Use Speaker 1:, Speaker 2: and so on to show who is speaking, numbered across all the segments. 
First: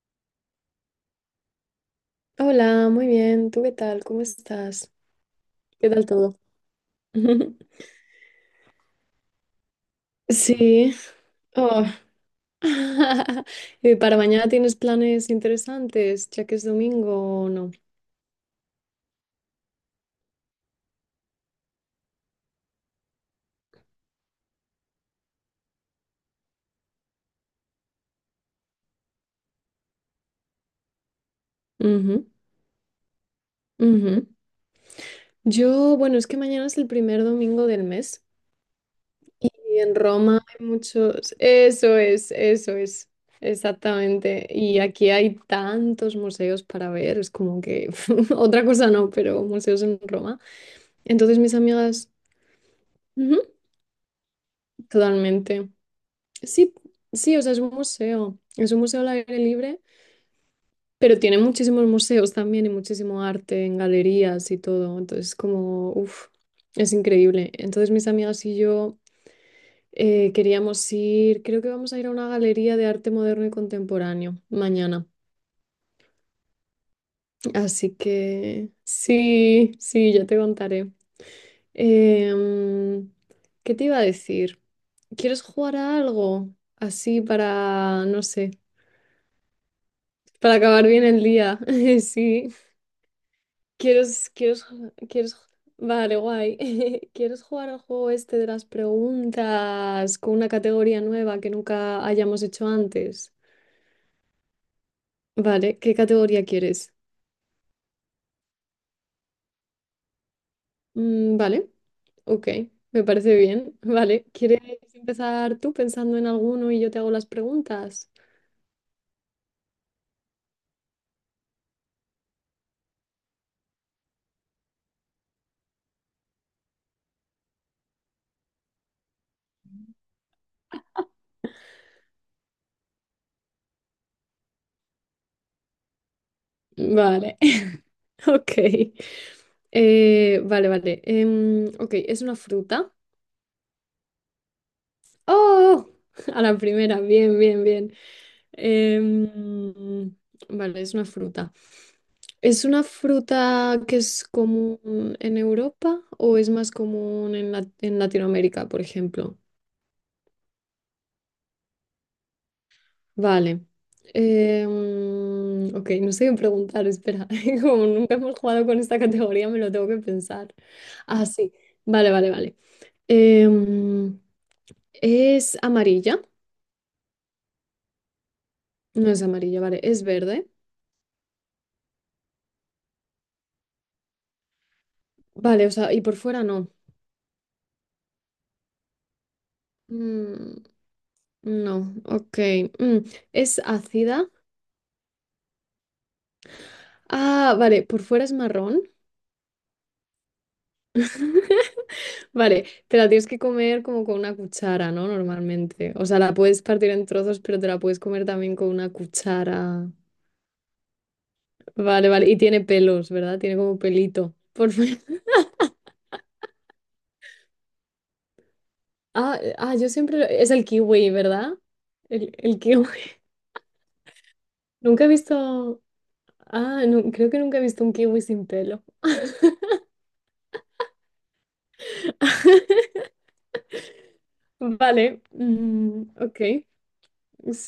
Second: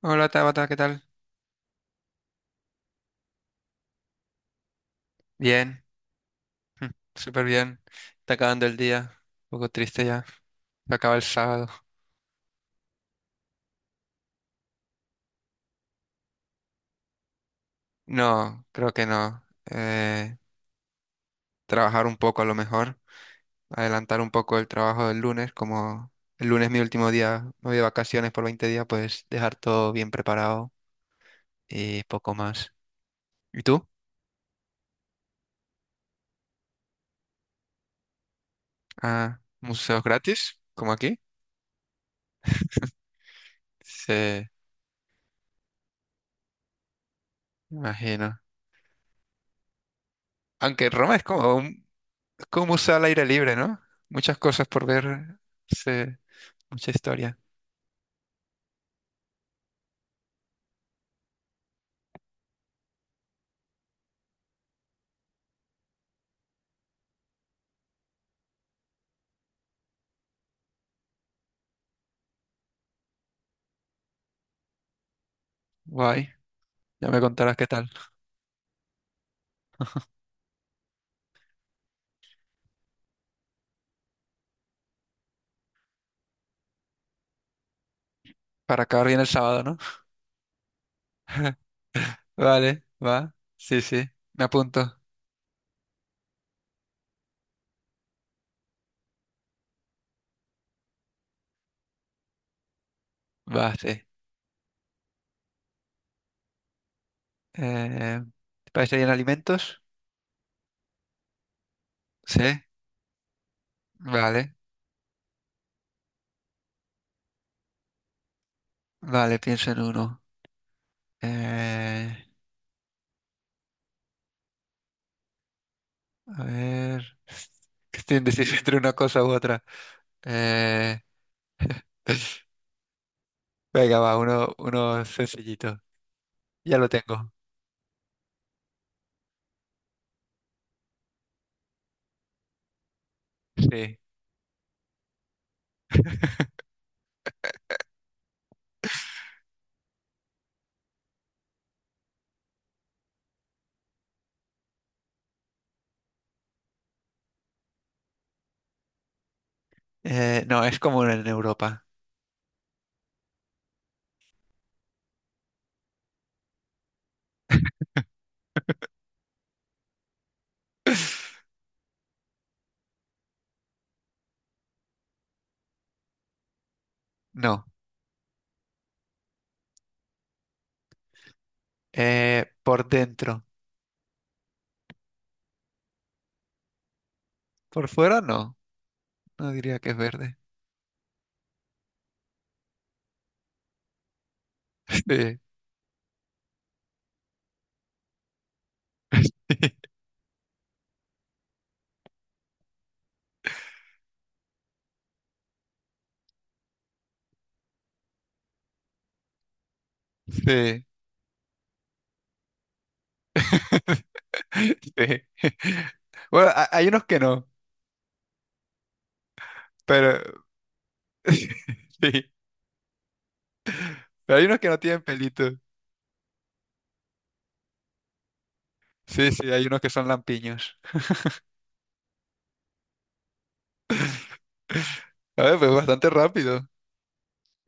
Speaker 1: Hola Tabata, ¿qué tal?
Speaker 2: Hola, muy bien. ¿Tú qué tal? ¿Cómo estás?
Speaker 1: Bien,
Speaker 2: ¿Qué tal todo?
Speaker 1: súper bien. Está acabando el día. Un poco triste ya.
Speaker 2: Sí.
Speaker 1: Se acaba el sábado.
Speaker 2: Oh. ¿Y para mañana tienes planes interesantes, ya que es domingo o no?
Speaker 1: No, creo que no. Eh, Trabajar un poco a lo mejor. Adelantar un poco el trabajo del lunes. Como el lunes es mi último día, me voy de vacaciones por 20 días, pues dejar todo bien preparado y
Speaker 2: Ujú,
Speaker 1: poco más. ¿Y tú?
Speaker 2: ujú. Yo, bueno, es que mañana es el primer domingo del mes
Speaker 1: Ah,
Speaker 2: y en
Speaker 1: museos
Speaker 2: Roma
Speaker 1: gratis,
Speaker 2: hay
Speaker 1: como aquí.
Speaker 2: muchos... eso es,
Speaker 1: Sí,
Speaker 2: exactamente. Y aquí hay tantos museos para ver, es como que
Speaker 1: imagino.
Speaker 2: otra cosa no, pero museos en Roma.
Speaker 1: Aunque Roma
Speaker 2: Entonces mis amigas...
Speaker 1: es como un museo al aire
Speaker 2: Ujú,
Speaker 1: libre, ¿no? Muchas cosas por ver.
Speaker 2: totalmente.
Speaker 1: Sí.
Speaker 2: Sí,
Speaker 1: Mucha
Speaker 2: sí,
Speaker 1: historia.
Speaker 2: o sea, es un museo. Es un museo al aire libre, pero tiene muchísimos museos también y muchísimo arte en galerías y todo. Entonces, como, es increíble. Entonces, mis amigas y yo queríamos ir, creo que vamos a ir a una galería de arte moderno y contemporáneo mañana.
Speaker 1: Guay. Ya me contarás qué tal.
Speaker 2: Así que, sí, sí, ya te contaré. Em, ¿Qué te iba a decir? ¿Quieres jugar a algo? Así para, no sé.
Speaker 1: Para acabar bien el sábado, ¿no?
Speaker 2: Para acabar bien el día, sí.
Speaker 1: Vale, va. Sí, sí.
Speaker 2: ¿Quieres,
Speaker 1: Me
Speaker 2: quieres,
Speaker 1: apunto.
Speaker 2: quieres, vale, guay. ¿Quieres jugar al juego este de las preguntas con una categoría nueva que nunca hayamos hecho antes?
Speaker 1: Va, sí.
Speaker 2: Vale, ¿qué categoría quieres?
Speaker 1: Eh, ¿Te parece bien alimentos?
Speaker 2: Mm, vale,
Speaker 1: Sí.
Speaker 2: ok, me parece bien. Vale,
Speaker 1: Vale.
Speaker 2: ¿quieres empezar tú pensando en alguno y yo te hago las preguntas?
Speaker 1: Vale, pienso en uno. Eh, a ver. Que estoy indeciso entre una cosa u otra. Eh, Venga, va, uno sencillito. Ya lo tengo.
Speaker 2: Vale, ok. Vale, vale. Ok, ¿es una fruta?
Speaker 1: Sí.
Speaker 2: ¡Oh! A la primera, bien, bien, bien. Em, vale, es una fruta. ¿Es una fruta que es común en Europa o es más común en, la- en Latinoamérica, por ejemplo?
Speaker 1: No, es común en Europa.
Speaker 2: Vale. Ok, no sé qué preguntar, espera. Como nunca hemos jugado con esta categoría, me lo tengo que pensar. Ah, sí. Vale, vale, vale. Em, ¿Es amarilla?
Speaker 1: No,
Speaker 2: No es amarilla, vale. ¿Es verde?
Speaker 1: por dentro.
Speaker 2: Vale, o sea, y por fuera no.
Speaker 1: Por fuera no, no diría que es verde.
Speaker 2: Mm, no, ok. Mm, ¿Es ácida? Ah, vale, por fuera es marrón.
Speaker 1: Sí,
Speaker 2: Vale, te la tienes que comer como con una cuchara, ¿no? Normalmente. O sea, la puedes partir en trozos, pero te la puedes comer también con una cuchara.
Speaker 1: sí,
Speaker 2: Vale, vale. Y tiene pelos, ¿verdad? Tiene como pelito. Por fuera.
Speaker 1: sí. Bueno, hay unos que no,
Speaker 2: Yo siempre... lo-
Speaker 1: pero
Speaker 2: Es el kiwi,
Speaker 1: sí,
Speaker 2: ¿verdad? El kiwi.
Speaker 1: pero hay unos que no tienen
Speaker 2: Nunca he
Speaker 1: pelitos.
Speaker 2: visto... Ah, no, creo que nunca he visto un kiwi sin pelo.
Speaker 1: Sí, sí, hay unos que son lampiños.
Speaker 2: Vale,
Speaker 1: A ver, pues
Speaker 2: mm,
Speaker 1: bastante
Speaker 2: ok.
Speaker 1: rápido.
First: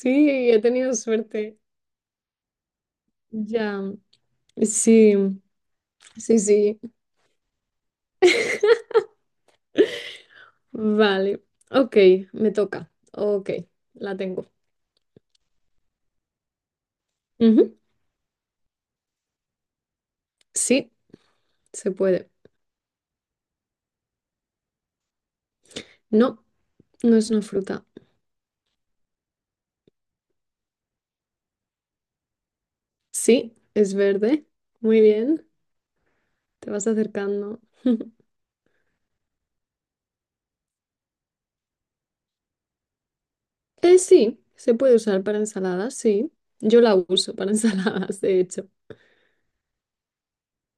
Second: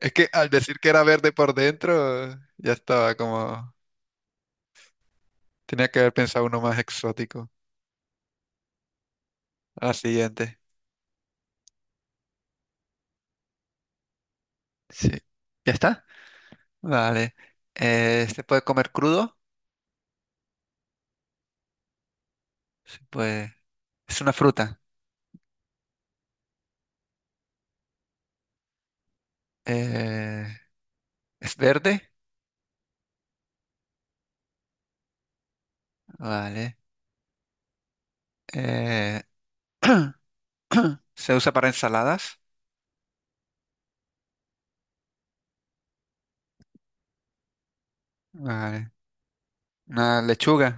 Speaker 1: Es que al
Speaker 2: he
Speaker 1: decir que
Speaker 2: tenido
Speaker 1: era verde por
Speaker 2: suerte.
Speaker 1: dentro, ya estaba como...
Speaker 2: Ya, sí,
Speaker 1: Tenía que haber
Speaker 2: sí,
Speaker 1: pensado uno más
Speaker 2: sí.
Speaker 1: exótico. Ah, siguiente.
Speaker 2: Vale. Ok, me toca. Ok, la tengo.
Speaker 1: Sí. ¿Ya está? Vale.
Speaker 2: Ujú,
Speaker 1: ¿Se puede comer crudo?
Speaker 2: sí, se puede.
Speaker 1: Se puede. Es una fruta.
Speaker 2: No, no es una fruta.
Speaker 1: Eh, ¿Es verde?
Speaker 2: Sí, es verde. Muy bien, te
Speaker 1: Vale.
Speaker 2: vas acercando.
Speaker 1: Eh, ¿se usa para ensaladas?
Speaker 2: Sí, se puede usar para ensaladas, sí. Yo la uso para ensaladas, de hecho.
Speaker 1: Vale. Una lechuga.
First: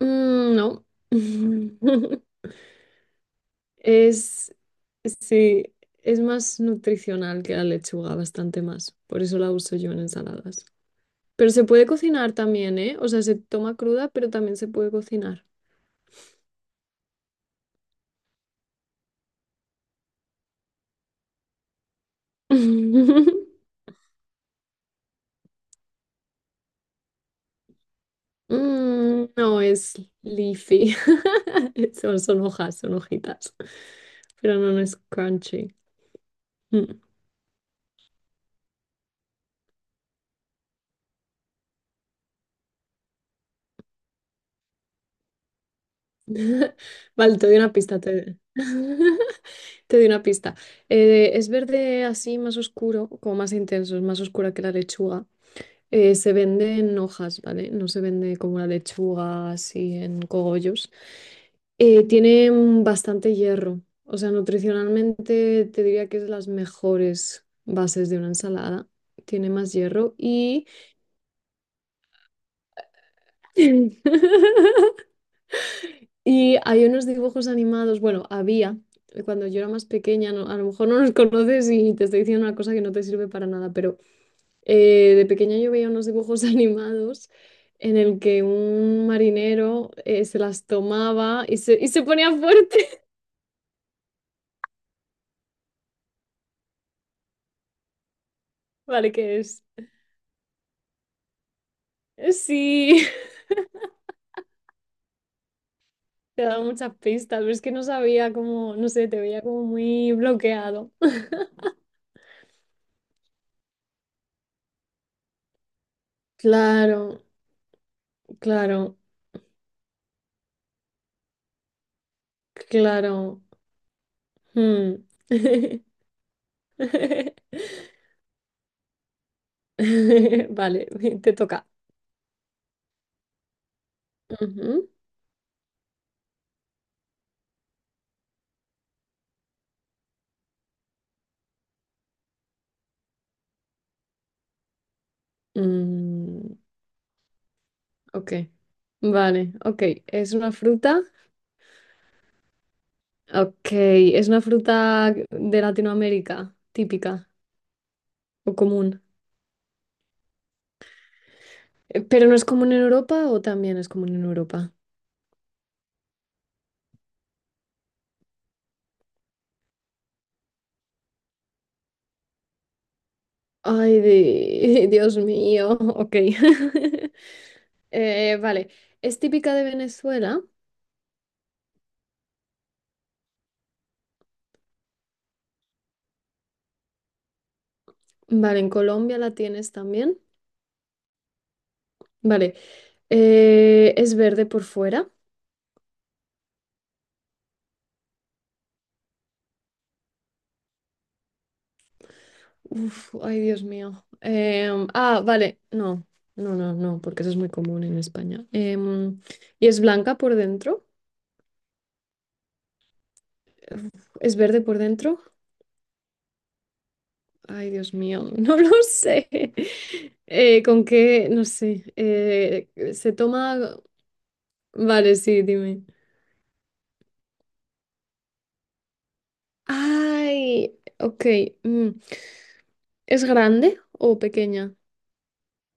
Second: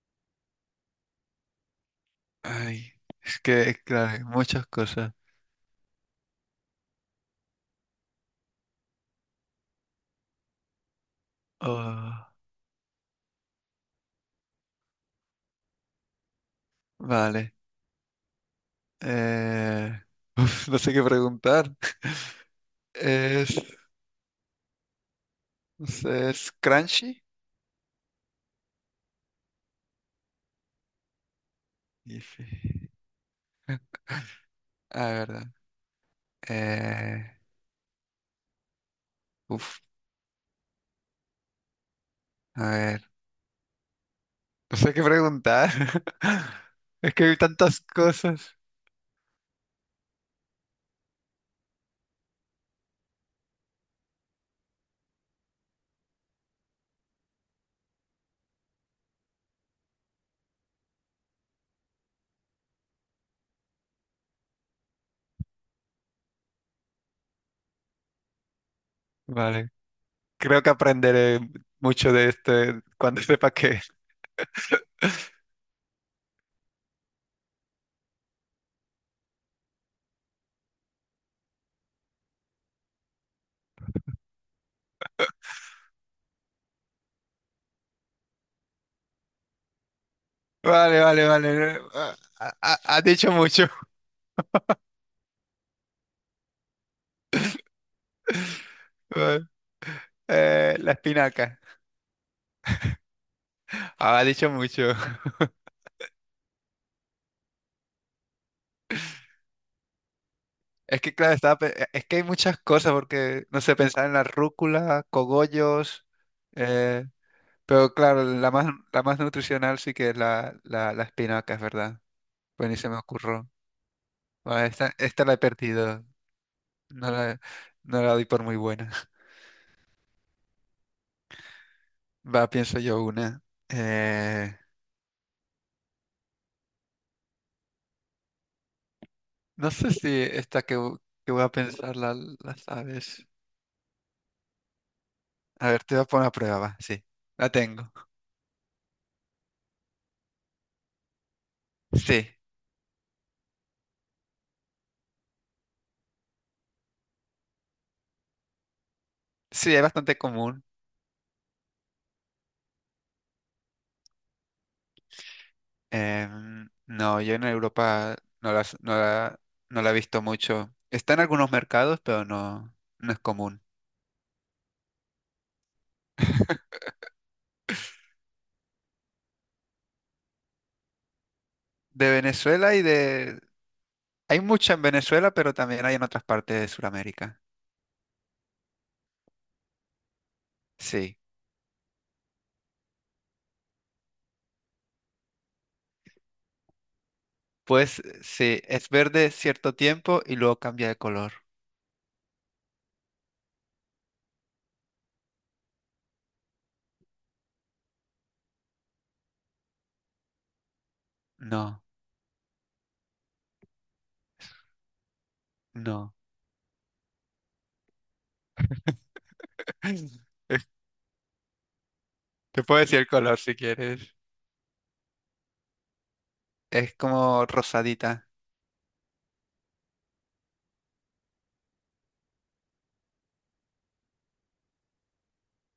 Speaker 2: Mm, no.
Speaker 1: Ay, es que, claro, hay
Speaker 2: Es,
Speaker 1: muchas cosas.
Speaker 2: sí, es más nutricional que la lechuga, bastante más. Por eso la uso yo en ensaladas. Pero se puede
Speaker 1: Oh,
Speaker 2: cocinar también, ¿eh? O sea, se toma cruda, pero también se puede cocinar.
Speaker 1: vale. Eh, Uf, no sé qué preguntar. Es, no sé, es crunchy.
Speaker 2: Mm, no, es leafy. Son,
Speaker 1: Y
Speaker 2: son hojas,
Speaker 1: sí.
Speaker 2: son hojitas. Pero no, no es
Speaker 1: Ah, verdad.
Speaker 2: crunchy. Mm.
Speaker 1: Eh, uf, a ver. No sé qué preguntar. Es que hay
Speaker 2: Vale, te doy una
Speaker 1: tantas
Speaker 2: pista. Te...
Speaker 1: cosas.
Speaker 2: Te doy una pista. Es verde así más oscuro, como más intenso, es más oscura que la lechuga. Se vende en hojas, ¿vale? No se vende como la lechuga, así en cogollos. Tiene bastante hierro. O sea, nutricionalmente te diría que es las mejores bases de una ensalada. Tiene
Speaker 1: Vale.
Speaker 2: más hierro
Speaker 1: Creo
Speaker 2: y...
Speaker 1: que aprenderé mucho de este cuando sepa qué. Es.
Speaker 2: Y hay unos dibujos animados, bueno, había, cuando yo era más pequeña, no- a lo mejor no los conoces y te estoy diciendo una cosa que no te sirve para nada, pero de pequeña yo veía unos dibujos animados en el que un marinero se las
Speaker 1: Vale, vale,
Speaker 2: tomaba
Speaker 1: vale.
Speaker 2: y se ponía
Speaker 1: Ha
Speaker 2: fuerte.
Speaker 1: dicho mucho.
Speaker 2: Vale, ¿qué
Speaker 1: Vale.
Speaker 2: es?
Speaker 1: La espinaca.
Speaker 2: Sí,
Speaker 1: Ah, ha dicho mucho.
Speaker 2: te ha dado muchas pistas, pero es que no sabía cómo, no sé, te veía como muy bloqueado.
Speaker 1: Es que, claro, es que hay muchas cosas porque, no sé, pensar en la rúcula, cogollos. Eh,
Speaker 2: Claro,
Speaker 1: pero,
Speaker 2: claro,
Speaker 1: la más nutricional sí que es la espinaca, es verdad. Pues ni se me
Speaker 2: claro.
Speaker 1: ocurrió. Vale,
Speaker 2: Hmm.
Speaker 1: esta la he perdido. No la, no la doy por muy buena.
Speaker 2: Vale, te toca.
Speaker 1: Va, pienso yo una. Eh, no sé si que voy a pensar la sabes.
Speaker 2: Ujú.
Speaker 1: A ver, te voy a poner a
Speaker 2: Mm,
Speaker 1: prueba, va. Sí, la tengo.
Speaker 2: ok, vale, ok. ¿Es una fruta?
Speaker 1: Sí,
Speaker 2: Ok, es una fruta de Latinoamérica, típica o común.
Speaker 1: sí, es bastante común.
Speaker 2: ¿Pero no es común en Europa o también es común en Europa?
Speaker 1: Em, no, yo en Europa no la, no la, no la he visto mucho. Está en algunos mercados, pero no, no es común.
Speaker 2: Ay, di- Dios mío, ok. Vale, es típica de Venezuela.
Speaker 1: De Venezuela y de... Hay mucha en Venezuela, pero también hay en otras partes de Sudamérica.
Speaker 2: Vale, en Colombia la tienes también.
Speaker 1: Sí.
Speaker 2: Vale, es verde por fuera.
Speaker 1: Pues sí, es verde cierto tiempo y luego cambia de color.
Speaker 2: Uf, ay, Dios mío. Ah, vale, no, no, no, no, porque eso es muy común en España. ¿Y es blanca por dentro?
Speaker 1: No,
Speaker 2: Uf, ¿es verde por dentro?
Speaker 1: no.
Speaker 2: Ay, Dios mío, no lo sé. ¿Con qué? No sé.
Speaker 1: Te puedo decir el
Speaker 2: Se
Speaker 1: color si
Speaker 2: toma...
Speaker 1: quieres.
Speaker 2: Vale, sí, dime.
Speaker 1: Es como rosadita.
Speaker 2: Ay, ok. Mm. ¿Es grande o pequeña?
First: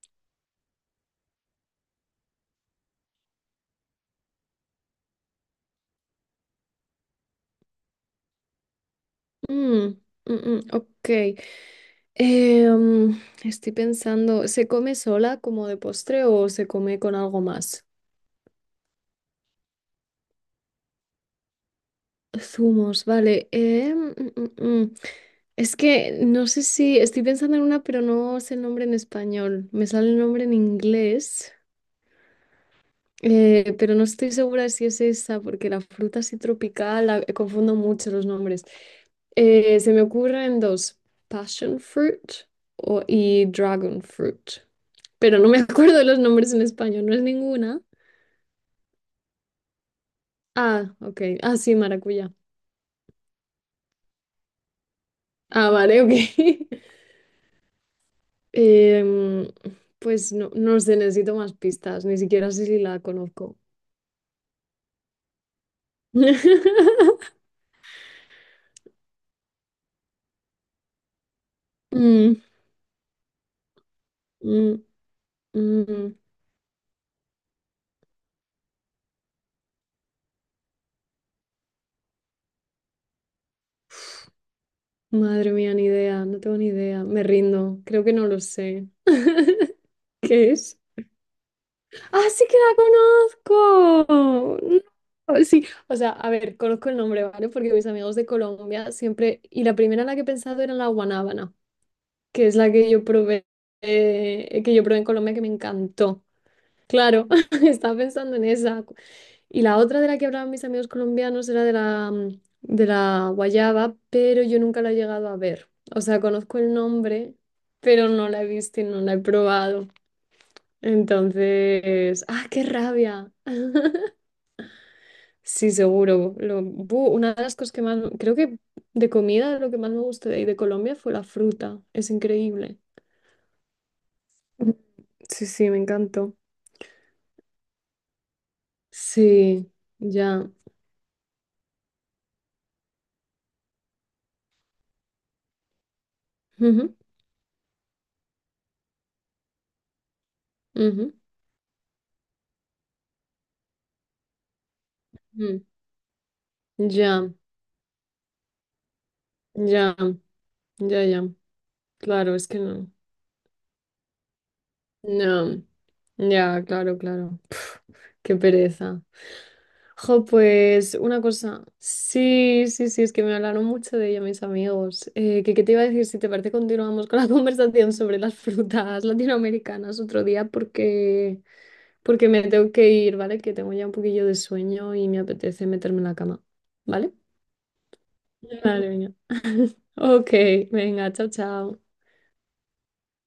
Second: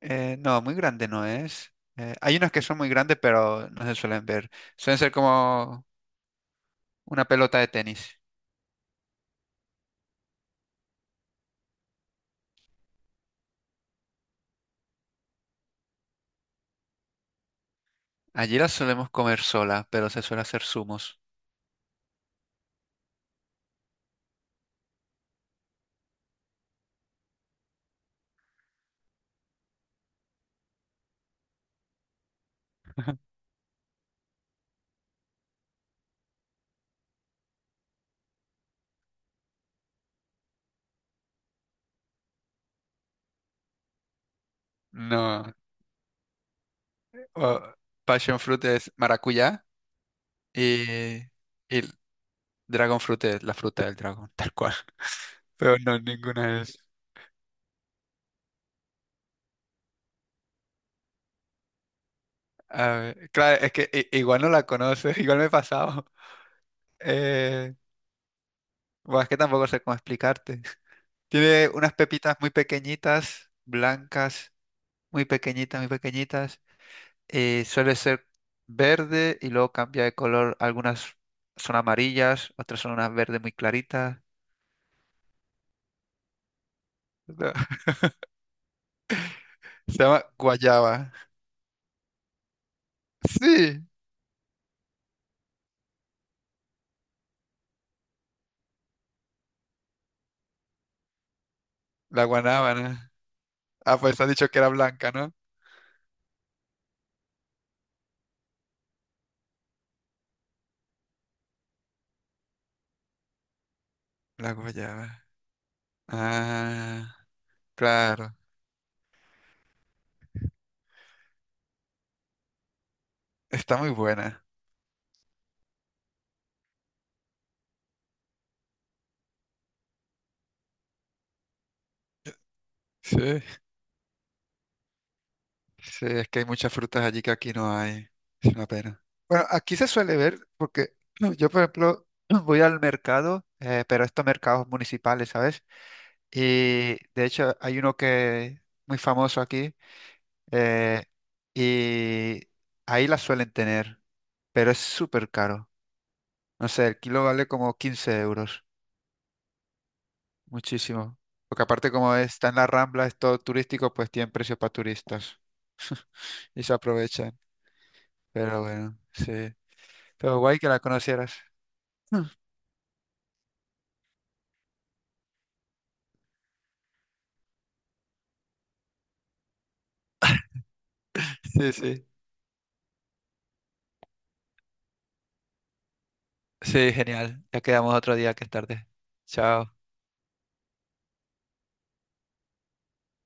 Speaker 1: No, muy grande no es. Hay unas que son muy grandes, pero no se suelen ver. Suelen ser como una pelota de tenis.
Speaker 2: Mm, mm, mm, ok. Eh, mm, Estoy pensando, ¿se come sola como de postre o se come con algo más?
Speaker 1: Allí las solemos comer sola, pero se suele hacer zumos.
Speaker 2: Zumos, vale. Mm, mm. Es que no sé si estoy pensando en una, pero no sé el nombre en español. Me sale el nombre en inglés, pero no estoy segura si es esa, porque la fruta así tropical, la- confundo mucho los nombres. Se me ocurren dos, passion fruit y dragon fruit, pero no
Speaker 1: No.
Speaker 2: me acuerdo de los nombres en español, no es
Speaker 1: o-
Speaker 2: ninguna.
Speaker 1: Passion fruit es maracuyá y,
Speaker 2: Ah, ok. Ah, sí,
Speaker 1: y
Speaker 2: maracuyá.
Speaker 1: Dragon Fruit es la fruta del dragón, tal cual.
Speaker 2: Ah,
Speaker 1: Pero no,
Speaker 2: vale, ok.
Speaker 1: ninguna es.
Speaker 2: Em, pues no, no sé, necesito más pistas, ni siquiera sé si
Speaker 1: A
Speaker 2: la
Speaker 1: ver,
Speaker 2: conozco.
Speaker 1: claro, es que igual no la conoces, igual me he pasado. Eh, bueno, es que tampoco sé cómo explicarte. Tiene unas
Speaker 2: Mm,
Speaker 1: pepitas muy pequeñitas, blancas,
Speaker 2: mm,
Speaker 1: muy pequeñitas, muy
Speaker 2: mm.
Speaker 1: pequeñitas. Suele ser verde y luego cambia de color. Algunas son amarillas, otras son unas verdes muy claritas.
Speaker 2: Madre mía, ni idea, no tengo ni idea, me rindo, creo que no lo sé.
Speaker 1: Se llama
Speaker 2: ¿Qué es?
Speaker 1: guayaba.
Speaker 2: ¡Ah, sí que la
Speaker 1: Sí,
Speaker 2: conozco! No, sí, o sea, a ver, conozco el nombre, ¿vale? Porque mis amigos de Colombia siempre, y la primera en la que he pensado era la guanábana,
Speaker 1: la
Speaker 2: que es la
Speaker 1: guanábana. Ah, pues has dicho que era
Speaker 2: que yo probé en
Speaker 1: blanca, ¿no?
Speaker 2: Colombia que me encantó. Claro, estaba pensando en esa. Y la otra de la que hablaban mis amigos colombianos era de la, mm, de la guayaba, pero
Speaker 1: La
Speaker 2: yo nunca la he
Speaker 1: guayaba.
Speaker 2: llegado a ver. O sea, conozco el
Speaker 1: Ah,
Speaker 2: nombre, pero no
Speaker 1: claro.
Speaker 2: la he visto y no la he probado. Entonces, ¡ah, qué rabia!
Speaker 1: Está muy buena.
Speaker 2: Sí, seguro. Lo, bu, una de las cosas que más, creo que de comida, lo que más me gustó de ahí de Colombia fue la fruta. Es increíble.
Speaker 1: Sí.
Speaker 2: Mm. Sí, sí, me
Speaker 1: Sí, es
Speaker 2: encantó.
Speaker 1: que hay muchas frutas allí que aquí no hay. Es una pena. Bueno,
Speaker 2: Sí,
Speaker 1: aquí se suele ver
Speaker 2: ya.
Speaker 1: porque no, yo, por ejemplo, voy al mercado, pero estos mercados municipales, ¿sabes? Y
Speaker 2: Ujú,
Speaker 1: de hecho hay uno que muy famoso aquí, eh,
Speaker 2: ujú,
Speaker 1: y ahí la suelen tener, pero es súper
Speaker 2: mm,
Speaker 1: caro. No sé, el kilo
Speaker 2: ya.
Speaker 1: vale como 15 euros.
Speaker 2: Ya, ya,
Speaker 1: Muchísimo.
Speaker 2: ya.
Speaker 1: Porque aparte como
Speaker 2: Claro, es
Speaker 1: está en
Speaker 2: que
Speaker 1: la
Speaker 2: no.
Speaker 1: Rambla, es todo turístico, pues tienen precios para turistas
Speaker 2: No.
Speaker 1: y
Speaker 2: Ya,
Speaker 1: se
Speaker 2: claro,
Speaker 1: aprovechan.
Speaker 2: claro. Qué
Speaker 1: Pero bueno,
Speaker 2: pereza.
Speaker 1: sí.
Speaker 2: Jo,
Speaker 1: Pero guay que la
Speaker 2: pues una
Speaker 1: conocieras.
Speaker 2: cosa. Sí, sí, sí, es que me hablaron mucho de ella mis amigos. Que, ¿qué te iba a decir? Si te parece, continuamos con la conversación sobre las frutas latinoamericanas otro día porque,
Speaker 1: Sí, sí.
Speaker 2: porque me tengo que ir, ¿vale? Que tengo ya un poquillo de sueño y me apetece meterme en la cama,
Speaker 1: Sí,
Speaker 2: ¿vale?
Speaker 1: genial. Ya quedamos otro día que es tarde.
Speaker 2: Vale, venga.
Speaker 1: Chao.
Speaker 2: Ok, venga, chao, chao.